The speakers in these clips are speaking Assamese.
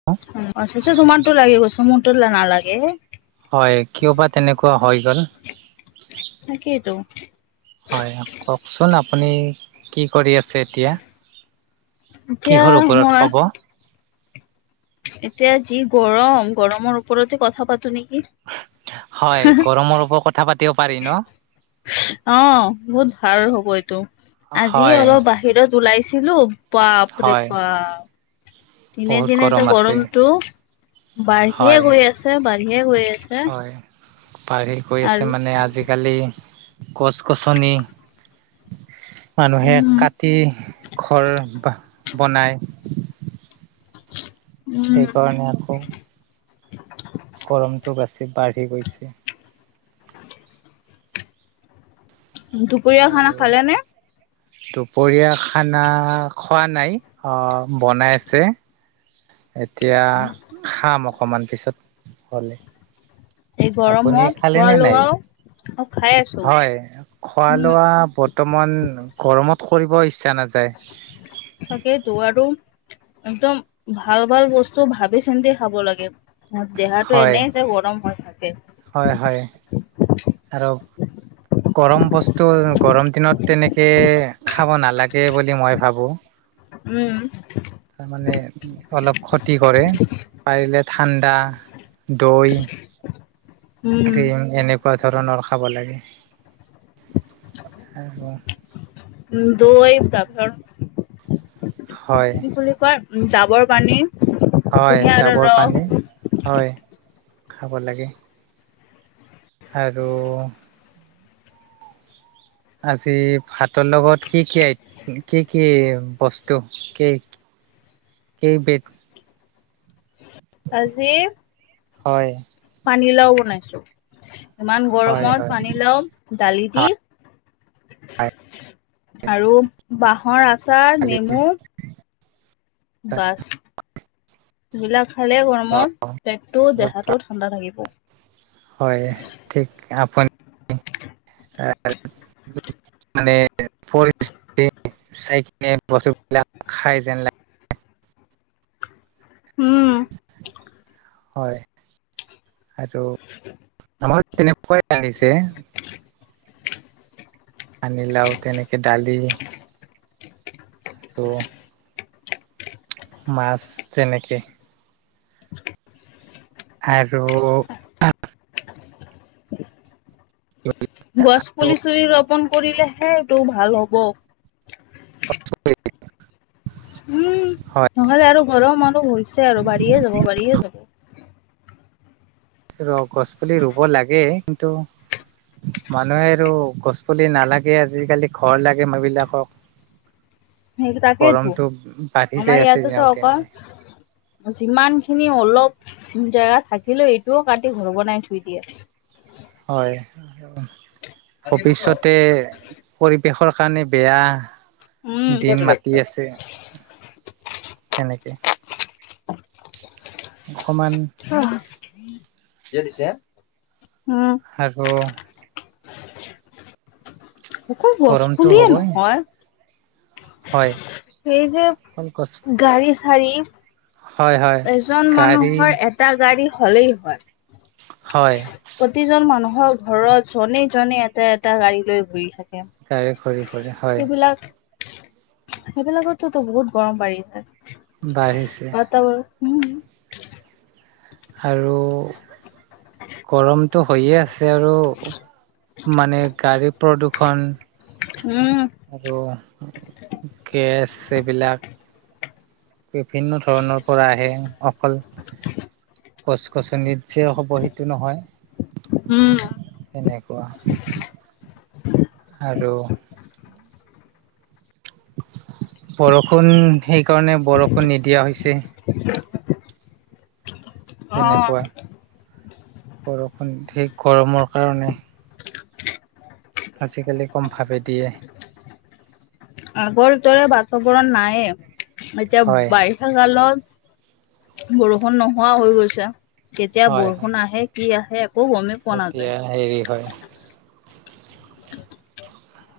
[unintelligible] [unintelligible] লাগি গৈছে মোৰটো নালাগে। হয়, কিয় বা তেনেকুৱা হৈ গ'ল। তাকেইটো হয়, হয়। কওঁকচোন আপুনি কি কৰি আছে এতিয়া? এতিয়া কিহৰ ওপৰত মই ক'ব? এতিয়া যি গৰম, গৰমৰ ওপৰতে কথা পাতো নেকি? হয়, গৰমৰ ওপৰত কথা পাতিব পাৰি ন? অ, বহুত ভাল হ'ব এইটো, আজি হয় অলপ বাহিৰত ওলাইছিলো বাপৰে হয় বাপ। দিনে বহুত দিনে যে গৰম আছে গৰমটো বাঢ়িয়ে হয় গৈ আছে বাঢ়িয়ে গৈ আছে হয় বাঢ়ি গৈ আছে আৰু মানে আজি-কালি গছ-গছনি মানুহে উম কাটি ঘৰ বনাই। উম সেইকাৰণে আকৌ গৰমটো বেছি বাঢ়ি গৈছে। দুপৰীয়া খানা আৰু [unintelligible] খালেনে দুপৰীয়া খানা খোৱা নাই, অ' বনাই আছে। এতিয়া খাম, অকণমান পিছত হ'লে। এই আপুনি গৰমত খালে খোৱা নে নাই? লোৱাও অ খাই আছো হয়, খোৱা উম লোৱা ব বৰ্তমান গৰমত কৰিব ইচ্ছা নাযায়। তাকেইটো, আৰু একদম ভাল ভাল বস্তু ভাবি চিন্তি খাব লাগে। দেহাটো হয়, এনেই যে গৰম হয়। হয় হয় আৰু গৰম বস্তু গৰম দিনত তেনেকে খাব নালাগে বুলি মই ভাবোঁ। উম, তাৰমানে অলপ ক্ষতি কৰে, পাৰিলে ঠাণ্ডা দৈ উম ক্ৰীম এনেক কোৱা ধৰণৰ খাব লাগে আৰু দৈ চাছৰ হয়, কি বুলি কয় ডাবৰ পানী হয় কুঁহিয়াৰৰ ডাবৰ ৰস পানী হয় খাব লাগে। আৰু আজি ভাতৰ লগত কি কি কি কি বস্তু। কি কেই বেগ আজি হয়। পানীলাও বনাইছো। ইমান হয় গৰমত হয় পানীলাও দালি দি আৰু বাঁহৰ আচাৰ, নেমু বাছ, এইবিলাক খালে গৰমত পেটটো দেহাটোত ঠাণ্ডা থাকিব। হয় ঠিক আপনি [inaudible] [inaudible] বস্তু বিলাক খাই যেন লে উম। হয়। আৰু আমাৰ কেনেকৈ আহিছে পানী লাও তেনে দালি আৰু মাছ তেনেকে। আৰু গছ পুলি চুলি ৰোপন কৰিলেহে এইটো ভাল হ'ব। উম হয় নহলে আৰু গৰম আৰুহ হৈছে আৰু বাঢ়িয়ে যাব, বাঢ়িয়ে যাব। ৰ গছ পুলি ৰুব লাগে কিন্তু মানুহে আৰু গছ পুলি নালাগে আজিকালি ঘৰ লাগে মানুহবিলাকক। [unintelligible] সেই তাকেইেতো, গৰমটো বাঢ়ি যাই আমাৰ আছে ইয়াতো দিনক [inaudible] দিনে অকল যিমান খিনি অলপ জেগা থাকিলেও এইটোও কাটি ঘৰ বনাই থৈ দিয়ে। হয়। ভৱিষ্যতে পৰিৱেশৰ কাৰণে বেয়া। দিন মাতি উম, আছে তেনেকে। [unintelligible] অকমান [inaudible] যে তেতিয়া, উম। আৰু অকল গছ গৰমটো পুলিয়ে হ'বই নহয় হয় সেই যে অকল গছ গাড়ী চাৰি হয় হয় এজন গাড়ী মানুহৰ এটা হলেই হয়। হয়। প্ৰতিজন মানুহৰ ঘৰত জনে, জনে এটা, এটা গাড়ী লৈ ঘুৰি থাকে। গাড়ী ঘূৰি ঘূৰি হয় সেইবিলাক সেই বিলাকততো বহুত গৰম বাঢ়ি আছে বাঢ়িছে বাতৰ উম, আৰু গৰমটো হৈয়ে আছে আৰু। মানে গাড়ী প্ৰদূষণ উম, আৰু কেছ এইবিলাক বিভিন্ন ধৰণৰ পৰা আহে অকল। গছ-গছনিত যে হ'ব সেইটো নহয় সেনেকুৱা আৰু বৰষুণ সেইকাৰণে বৰষুণ নিদিয়া হৈছে। অ তেনেকুৱা বৰষুণ ধেই গৰমৰ কাৰণে। আজিকালি কমভাৱে দিয়ে। আগৰ দৰে বাতাবৰণ নাইয়ে এতিয়া বাৰি হয় বাৰিষা কালত বৰষুণ নোহোৱা হৈ গৈছে কেতিয়া হয় হয় বৰষুণ আহে। কি আহে একো গমেই পোৱা নাযায়। এতিয়া হেৰি হয়।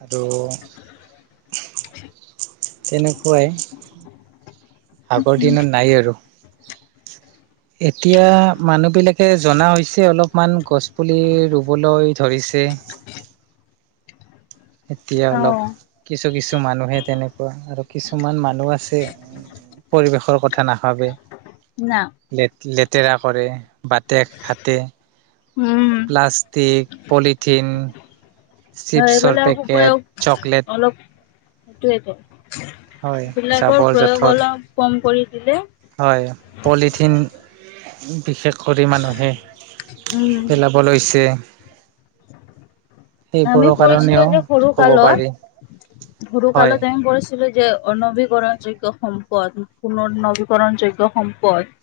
আৰু তেনেকুৱাই আগৰ দিনত নাই আৰু। এতিয়া মানুহ বিলাকে জনা হৈছে অলপমান গছ পুলি ৰুবলৈ ধৰিছে। এতিয়া অ অলপ কিছু, কিছু মানুহে তেনেকুৱা আৰু কিছুমান মানুহ আছে। পৰিৱেশৰ কথা নাভাবে। না। লে লেতেৰা কৰে বাটে ঘাতে। উম, পিলাষ্টিক পলিথিন। চিপছৰ এইবিলাক পেকেট উপৰিও চকলেট অলপ সেইটোৱেই ত হয় সেইবিলাকৰ জাবৰ প্ৰয়োগ জোথৰ অলপ কম কৰি দিলে। হয় পলিথিন বিশেষ কৰি মানুহে উম, বল হৈছে। আমি পঢ়িছিলো কাৰণেও এ যে সৰু ক'ব পাৰি কালত সৰু হয় কালত আমি পঢ়ি ছিলো যে অনৱীকৰণ যোগ্য সম্পদ পুননৱীকৰণ যোগ্য সম্পদ।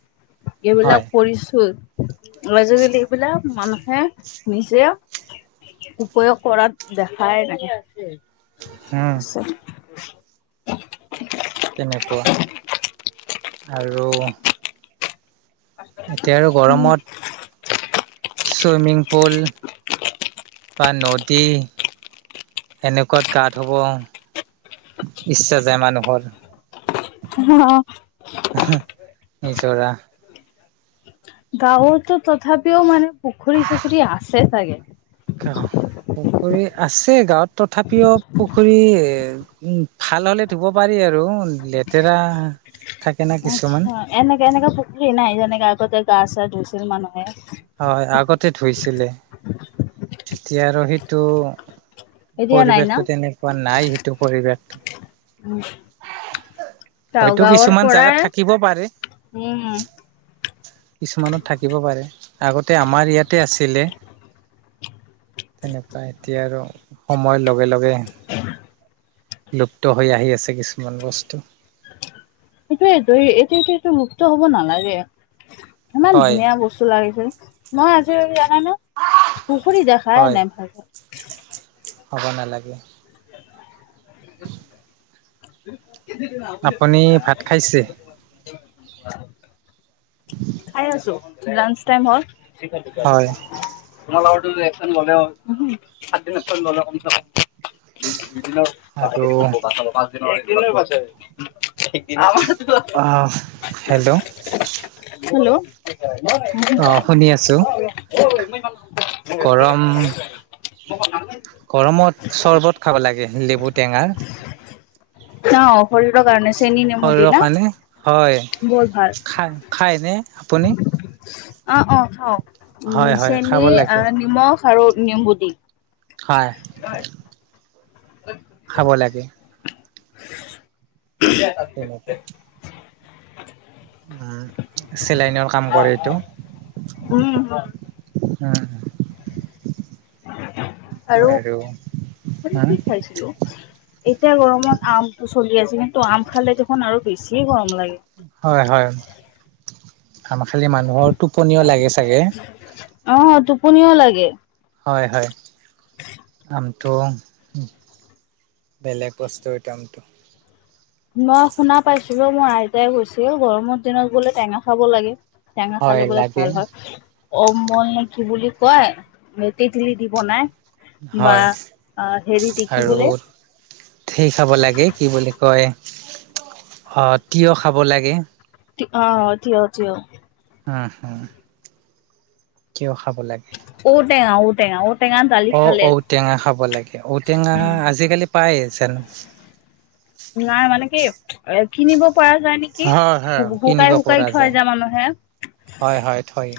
এইবিলাক হয় পঢ়িছো। আজিকালি এইবিলাক মানুহে নিজে প্ৰয়োগ কৰাত দেখাই নাই আছে। উম [inaudible] তেনেকুৱা আৰু এতিয়া আৰু গৰমত ছুইমিং পুল বা নদী। এনেকুৱাত গা ধুব ইচ্ছা যায় মানুহৰ। অ', নিজৰা। গাঁওতো তথাপিও মানে পুখুৰী চুখুৰী আছে চাগে। পুখুৰী আছে গাঁওত তথাপিও পুখুৰী উম, ভাল হ'লে ধুব পাৰি আৰু, লেতেৰা থাকে না কিছুমান। আহ, এনেকা এনেকা পুখুৰী নাই যেনেকে আগতে গা চা ধুইছিল মানুহে। অ', আগতে ধুইছিলে, এতিয়া আৰু সেইটো এতিয়া নাই না পৰিবেশটো তেনেকুৱা নাই, সেইটো পৰিবেশ। উম। গাঁও হয়তো গাঁওৰ কিছুমান পৰা, জাগাত থাকিব পাৰে উম। কিছুমানত থাকিব পাৰে, আগতে আমাৰ ইয়াতে আছিলে তেনেকুৱা এতিয়া আৰু, সময়ৰ লগে লগে লুপ্ত হৈ আহি আছে কিছুমান বস্তু। সেইটোয়েটো এইটো এতিয়াটো মুক্ত হ'ব নালাগে। ইমান হয় ধুনীয়া বস্তু লাগিছিল, মই আজিলৈ দিয়া নাই ন। পুখুৰী দেখাই হয় নাই ভাল। হ'ব নালাগে। আপুনি ভাত খাইছে? [unintelligible] খাই আছো, লাঞ্চ টাইম হ'ল। হয় তোমাৰ লগৰটো যে একচন ল'লেও, সাতদিন একচন ল'লে কমছে কম। আৰু [unintelligible] আহ, হেল্ল'। [inaudible] হেল্ল'। অ', শুনি আছো। গৰম [unintelligible] গৰমত চৰ্বত খাব লাগে লেমু টেঙাৰ। অ', শৰীৰৰ কাৰণে চেনি নেমু দি শৰীৰৰ না কাৰণে, হয়, বহুত ভাল খাই খায়নে, আপুনি? অ', অ', খাওঁ উম, হয় হয় খাব চেনি, লাগে নিমখ আৰু নেমুদি। হয়। হয়। [inaudible] খাব লাগে। [inaudible] তেনেকে উম, চেলাইনৰ কাম কৰে এইটো। উম। উম। আৰু, উম কি খাইছিলো। এতিয়া গৰমত আমটো চলি আছে, কিন্তু আম খালে দেখোন আৰু বেছি গৰম লাগে। হয় হয়, আম খালে মানুহৰ টোপনিও লাগে চাগে। অ', টোপনিও লাগে। হয়, হয়। আমটো, বেলেগ বস্তুৰ আমটো। মই শুনা পাইছিলো, মোৰ আইতাই কৈছিল, গৰমৰ দিনত বোলে টেঙা খাব লাগে। টেঙা হয় খালে বোলে লাগে ভাল হয়। অ মই কি বুলি কয় তেতিলি দি বনাই। বা হয় হেৰি আৰু দেখিবলে। [unintelligible] খাব লাগে কি বুলি কয় অ তিয়ঁহ খাব লাগে। অ তিয়হ তিয়হ। উম হো তিয়হ খাব লাগ ঔ-টেঙা ঔ-টেঙা ঔ অ ঔ-টেঙা খাব লাগে ঔ-টেঙা আজিকালি পাই জানোঁ নাই মানে কি এ কিনিব পৰা যায় নেকি হয় হয় কিনিব শুকাই পৰা শুকাই থয় যায় যে মানুহে। হয় হয় থয়।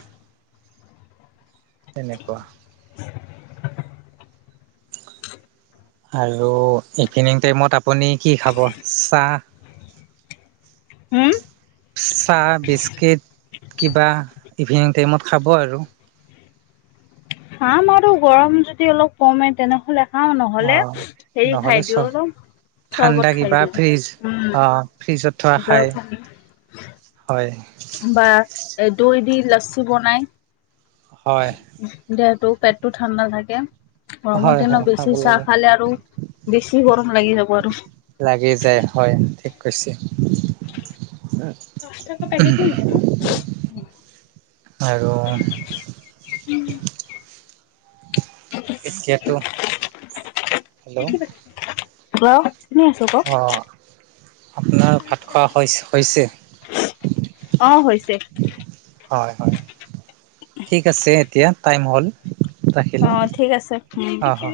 তেনেকুৱা। [inaudible] আৰু ইভিনিং টাইমত আপুনি কি খাব চাহ? হোম চাহ বিস্কিট কিবা ইভিনিং টাইমত খাব আৰু খাম আৰু গৰম যদি অলপ কমে তেনেহ'লে খাওঁ অ নহ'লে হেৰি নহ'লে খাই চ দিওঁ ন ঠাণ্ডা কিবা ফ্ৰিজ অ ফ্ৰিজত থোৱা নিজৰ খাই পানী হয় বা এ দৈ দি লচ্চি বনাই হয় দেহটো পেটটো ঠাণ্ডা থাকে গৰমৰ হয় হয় দিনত খাব বেছি চাহ লাগে খালে আৰু বেছি গৰম লাগি যাব আৰু লাগি যায় হয় ঠিক কৈছে [unintelligible] উম পাচ টকা পেকেট নে এইটো আৰু এতিয়াতো হেল্ল' হেল্ল শুনি আছো কওক অ আপোনাৰ ভাত খোৱা হৈছ হৈছে অ হৈছে। হয় হয় ঠিক আছে এতিয়া টাইম হ'ল অ ৰাখিলোঁ ঠিক আছে উম অ অ